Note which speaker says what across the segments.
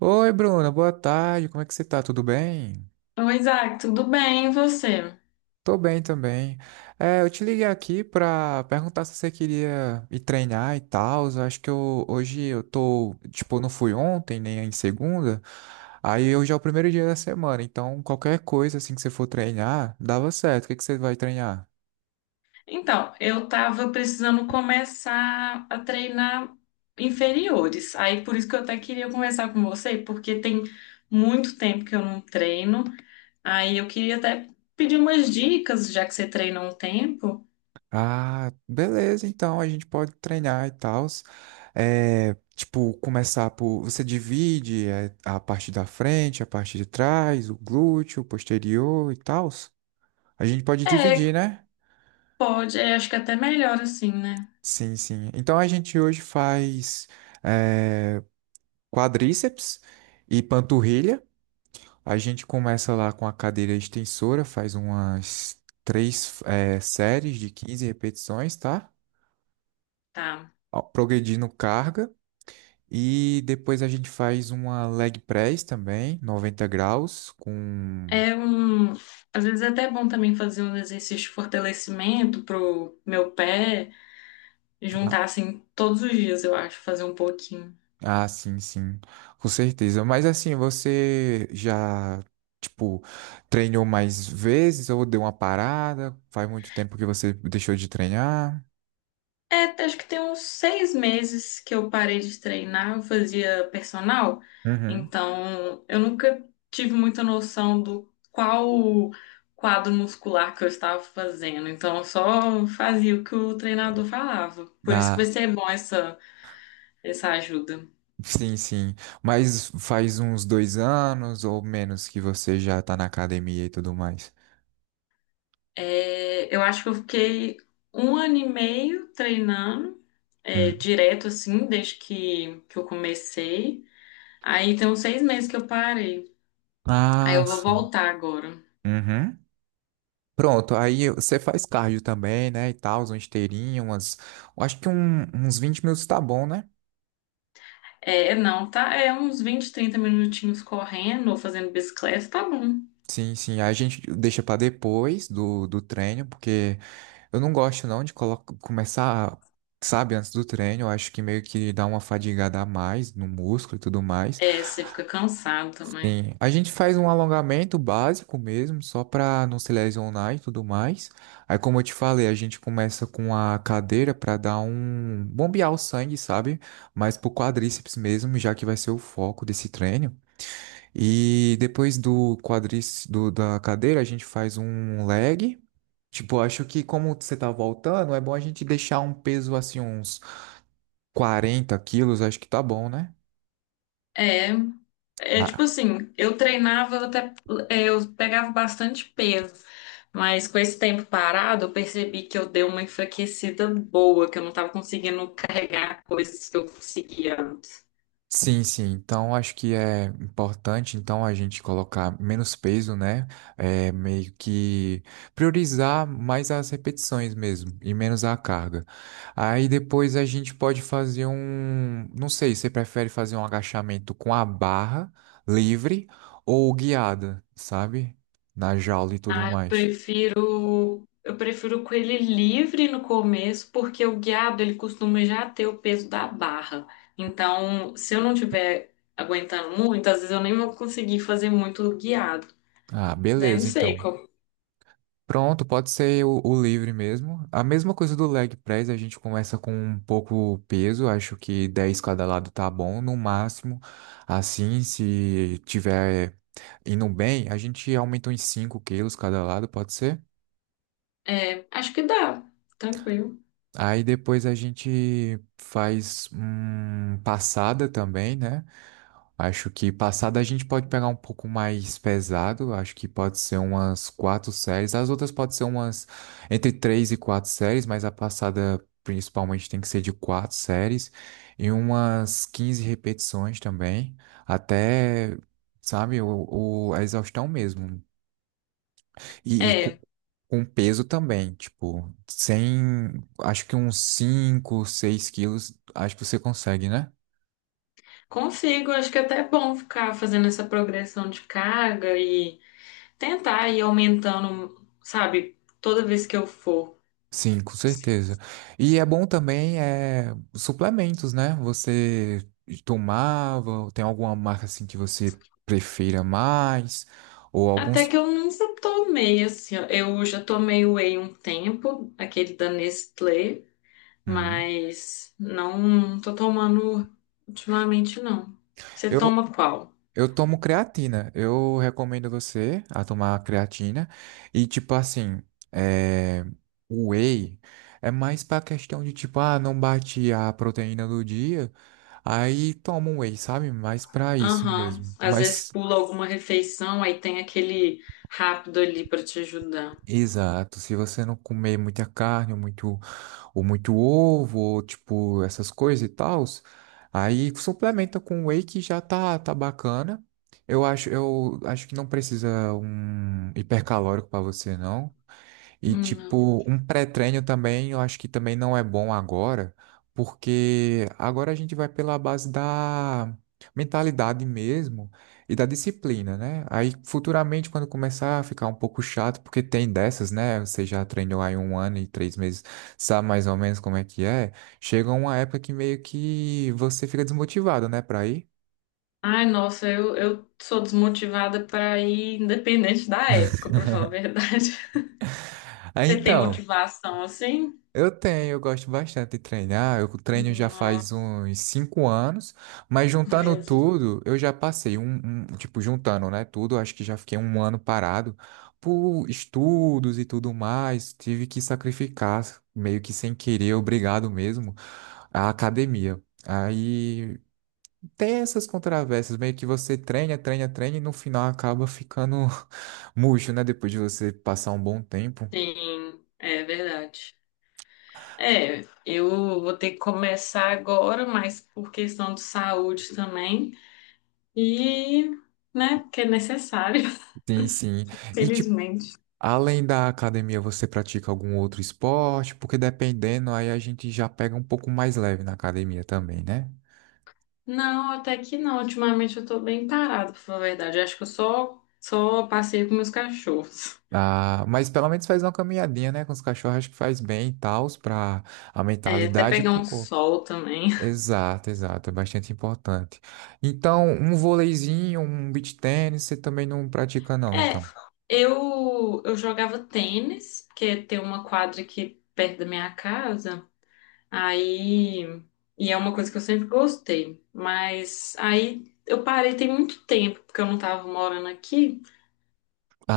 Speaker 1: Oi, Bruna, boa tarde. Como é que você tá? Tudo bem?
Speaker 2: Oi, Isaac, tudo bem? E você?
Speaker 1: Tô bem também. É, eu te liguei aqui pra perguntar se você queria ir treinar e tal. Eu acho que hoje eu tô, tipo, não fui ontem, nem em segunda. Aí hoje é o primeiro dia da semana, então qualquer coisa assim que você for treinar, dava certo. O que que você vai treinar?
Speaker 2: Então, eu tava precisando começar a treinar inferiores. Aí, por isso que eu até queria conversar com você, porque tem muito tempo que eu não treino. Aí, eu queria até pedir umas dicas, já que você treina há um tempo.
Speaker 1: Ah, beleza, então a gente pode treinar e tal. É, tipo, começar por. Você divide a parte da frente, a parte de trás, o glúteo, o posterior e tal. A gente pode dividir,
Speaker 2: É,
Speaker 1: né?
Speaker 2: pode, acho que até melhor assim, né?
Speaker 1: Sim, sim. Então a gente hoje faz é, quadríceps e panturrilha. A gente começa lá com a cadeira extensora, faz umas três séries de 15 repetições, tá?
Speaker 2: Tá.
Speaker 1: Ó, progredindo carga. E depois a gente faz uma leg press também, 90 graus, com.
Speaker 2: É um. Às vezes é até bom também fazer um exercício de fortalecimento pro meu pé,
Speaker 1: Ah,
Speaker 2: juntar assim todos os dias, eu acho, fazer um pouquinho.
Speaker 1: ah, sim, sim, com certeza. Mas assim, você já, tipo, treinou mais vezes ou deu uma parada? Faz muito tempo que você deixou de treinar?
Speaker 2: É, acho que tem uns 6 meses que eu parei de treinar, eu fazia personal,
Speaker 1: Uhum.
Speaker 2: então eu nunca tive muita noção do qual quadro muscular que eu estava fazendo, então eu só fazia o que o treinador falava. Por isso que
Speaker 1: Na...
Speaker 2: vai ser bom essa ajuda.
Speaker 1: Sim, sim. Mas faz uns 2 anos ou menos que você já tá na academia e tudo mais.
Speaker 2: É, eu acho que eu fiquei um ano e meio treinando, é,
Speaker 1: Hum.
Speaker 2: direto assim, desde que eu comecei. Aí tem uns 6 meses que eu parei. Aí
Speaker 1: Ah,
Speaker 2: eu vou
Speaker 1: sim.
Speaker 2: voltar agora.
Speaker 1: Uhum. Pronto, aí você faz cardio também, né, e tal, uma esteirinha, eu acho que uns 20 minutos tá bom, né?
Speaker 2: É, não, tá? É uns 20, 30 minutinhos correndo ou fazendo bicicleta, tá bom.
Speaker 1: Sim, sim, aí a gente deixa pra depois do treino, porque eu não gosto não de começar, sabe, antes do treino, eu acho que meio que dá uma fadigada a mais no músculo e tudo mais.
Speaker 2: É, você fica cansado também.
Speaker 1: Sim, a gente faz um alongamento básico mesmo, só para não se lesionar e tudo mais. Aí, como eu te falei, a gente começa com a cadeira para dar um bombear o sangue, sabe? Mas pro quadríceps mesmo, já que vai ser o foco desse treino. E depois do quadríceps da cadeira, a gente faz um leg. Tipo, acho que como você tá voltando, é bom a gente deixar um peso assim, uns 40 quilos, acho que tá bom, né?
Speaker 2: É, é tipo
Speaker 1: Ah,
Speaker 2: assim, eu treinava até, eu pegava bastante peso, mas com esse tempo parado, eu percebi que eu dei uma enfraquecida boa, que eu não tava conseguindo carregar coisas que eu conseguia.
Speaker 1: sim, sim. Então, acho que é importante, então, a gente colocar menos peso, né? É, meio que priorizar mais as repetições mesmo e menos a carga. Aí depois a gente pode fazer um, não sei, você prefere fazer um agachamento com a barra livre ou guiada, sabe? Na jaula e tudo
Speaker 2: Ah, eu
Speaker 1: mais.
Speaker 2: prefiro, eu prefiro com ele livre no começo, porque o guiado ele costuma já ter o peso da barra. Então, se eu não tiver aguentando muito, às vezes eu nem vou conseguir fazer muito guiado.
Speaker 1: Ah,
Speaker 2: Né? Não
Speaker 1: beleza,
Speaker 2: sei
Speaker 1: então.
Speaker 2: qual.
Speaker 1: Pronto, pode ser o livre mesmo. A mesma coisa do leg press, a gente começa com um pouco peso, acho que 10 cada lado tá bom, no máximo. Assim, se tiver indo bem, a gente aumenta em 5 quilos cada lado, pode ser?
Speaker 2: É, acho que dá, tranquilo.
Speaker 1: Aí depois a gente faz passada também, né? Acho que passada a gente pode pegar um pouco mais pesado. Acho que pode ser umas quatro séries. As outras podem ser umas entre três e quatro séries, mas a passada principalmente tem que ser de quatro séries e umas 15 repetições também, até, sabe, a exaustão mesmo. E
Speaker 2: É,
Speaker 1: com peso também, tipo, sem, acho que uns 5, 6 quilos, acho que você consegue, né?
Speaker 2: consigo, acho que até é bom ficar fazendo essa progressão de carga e tentar ir aumentando, sabe, toda vez que eu for.
Speaker 1: Sim, com certeza. E é bom também suplementos, né? Você tomava, tem alguma marca assim que você prefira mais? Ou
Speaker 2: Até
Speaker 1: alguns.
Speaker 2: que eu nunca tomei, assim, ó. Eu já tomei whey um tempo, aquele da Nestlé,
Speaker 1: Hum.
Speaker 2: mas não tô tomando ultimamente, não. Você
Speaker 1: Eu,
Speaker 2: toma qual?
Speaker 1: eu tomo creatina. Eu recomendo você a tomar creatina. E tipo assim, é, o whey é mais pra questão de tipo, ah, não bate a proteína do dia. Aí toma um whey, sabe? Mais pra isso
Speaker 2: Aham,
Speaker 1: mesmo.
Speaker 2: às vezes
Speaker 1: Mas.
Speaker 2: pula alguma refeição, aí tem aquele rápido ali pra te ajudar.
Speaker 1: Exato, se você não comer muita carne, ou muito ovo, ou tipo, essas coisas e tal, aí suplementa com whey que já tá bacana. Eu acho que não precisa um hipercalórico para você, não. E
Speaker 2: Não.
Speaker 1: tipo, um pré-treino também, eu acho que também não é bom agora, porque agora a gente vai pela base da mentalidade mesmo e da disciplina, né? Aí futuramente, quando começar a ficar um pouco chato, porque tem dessas, né? Você já treinou aí um ano e 3 meses, sabe mais ou menos como é que é. Chega uma época que meio que você fica desmotivado, né, pra ir.
Speaker 2: Ai, nossa, eu sou desmotivada pra ir, independente da época, pra falar a verdade.
Speaker 1: Aí,
Speaker 2: Você tem
Speaker 1: então.
Speaker 2: motivação assim?
Speaker 1: Eu tenho, eu gosto bastante de treinar. Eu treino já
Speaker 2: Não,
Speaker 1: faz uns 5 anos, mas
Speaker 2: meu
Speaker 1: juntando
Speaker 2: Deus.
Speaker 1: tudo, eu já passei tipo, juntando, né, tudo, acho que já fiquei um ano parado por estudos e tudo mais. Tive que sacrificar, meio que sem querer, obrigado mesmo, a academia. Aí tem essas controvérsias, meio que você treina, treina, treina e no final acaba ficando murcho, né? Depois de você passar um bom tempo.
Speaker 2: Sim, é verdade. É, eu vou ter que começar agora, mas por questão de saúde também. E, né, porque é necessário,
Speaker 1: Sim, sim. E tipo,
Speaker 2: felizmente.
Speaker 1: além da academia, você pratica algum outro esporte? Porque dependendo, aí a gente já pega um pouco mais leve na academia também, né?
Speaker 2: Não, até que não. Ultimamente eu tô bem parada, pra falar a verdade. Eu acho que eu só passeio com meus cachorros.
Speaker 1: Ah, mas pelo menos faz uma caminhadinha, né? Com os cachorros, acho que faz bem e tal, para a
Speaker 2: É, até
Speaker 1: mentalidade e
Speaker 2: pegar
Speaker 1: pro
Speaker 2: um
Speaker 1: corpo.
Speaker 2: sol também.
Speaker 1: Exato, exato, é bastante importante. Então, um vôleizinho, um beach tênis, você também não pratica, não,
Speaker 2: É,
Speaker 1: então.
Speaker 2: eu jogava tênis, porque tem uma quadra aqui perto da minha casa. Aí, e é uma coisa que eu sempre gostei, mas aí eu parei tem muito tempo, porque eu não tava morando aqui.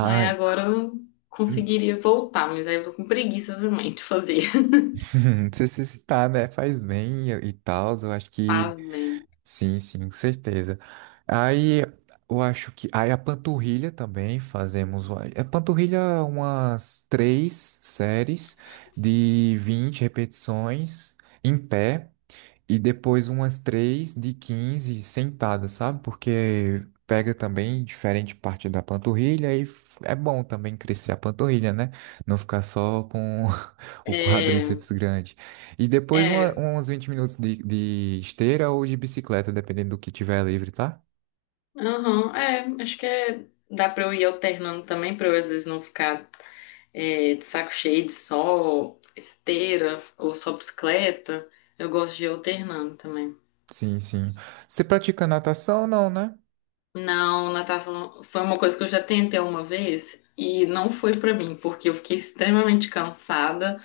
Speaker 2: Aí agora eu conseguiria voltar, mas aí eu tô com preguiça também de fazer.
Speaker 1: não sei se citar, né? Faz bem e tal, eu acho que.
Speaker 2: Faz bem.
Speaker 1: Sim, sim, com certeza. Aí eu acho que. Aí a panturrilha também fazemos. A panturrilha, é umas três séries de 20 repetições em pé e depois umas três de 15 sentadas, sabe? Porque pega também diferente parte da panturrilha e é bom também crescer a panturrilha, né? Não ficar só com o
Speaker 2: É,
Speaker 1: quadríceps grande. E depois
Speaker 2: é,
Speaker 1: uns 20 minutos de esteira ou de bicicleta, dependendo do que tiver livre, tá?
Speaker 2: aham, acho que dá pra eu ir alternando também, pra eu às vezes não ficar, é, de saco cheio de sol, esteira ou só bicicleta. Eu gosto de ir alternando também.
Speaker 1: Sim, sim. Você pratica natação ou não, né?
Speaker 2: Não, natação foi uma coisa que eu já tentei uma vez e não foi pra mim, porque eu fiquei extremamente cansada,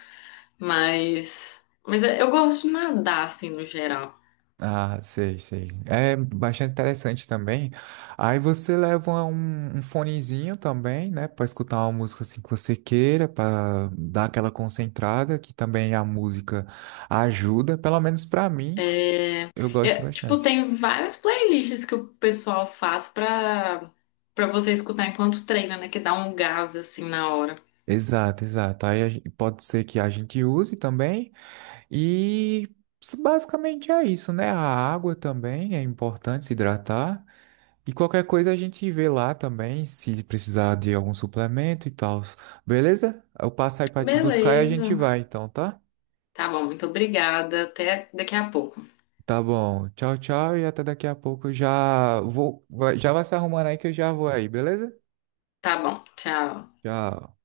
Speaker 2: mas eu gosto de nadar assim no geral.
Speaker 1: Ah, sei, sei. É bastante interessante também. Aí você leva um fonezinho também, né, pra escutar uma música assim que você queira, pra dar aquela concentrada, que também a música ajuda, pelo menos pra mim,
Speaker 2: É,
Speaker 1: eu gosto
Speaker 2: é, tipo,
Speaker 1: bastante.
Speaker 2: tem várias playlists que o pessoal faz pra para você escutar enquanto treina, né, que dá um gás assim na hora.
Speaker 1: Exato, exato. Aí pode ser que a gente use também. E basicamente é isso, né? A água também é importante se hidratar. E qualquer coisa a gente vê lá também, se precisar de algum suplemento e tal. Beleza? Eu passo aí pra te buscar e a gente
Speaker 2: Beleza.
Speaker 1: vai, então, tá?
Speaker 2: Tá bom, muito obrigada. Até daqui a pouco.
Speaker 1: Tá bom. Tchau, tchau. E até daqui a pouco. Eu já vou, já vai se arrumando aí que eu já vou aí, beleza?
Speaker 2: Tá bom, tchau.
Speaker 1: Tchau.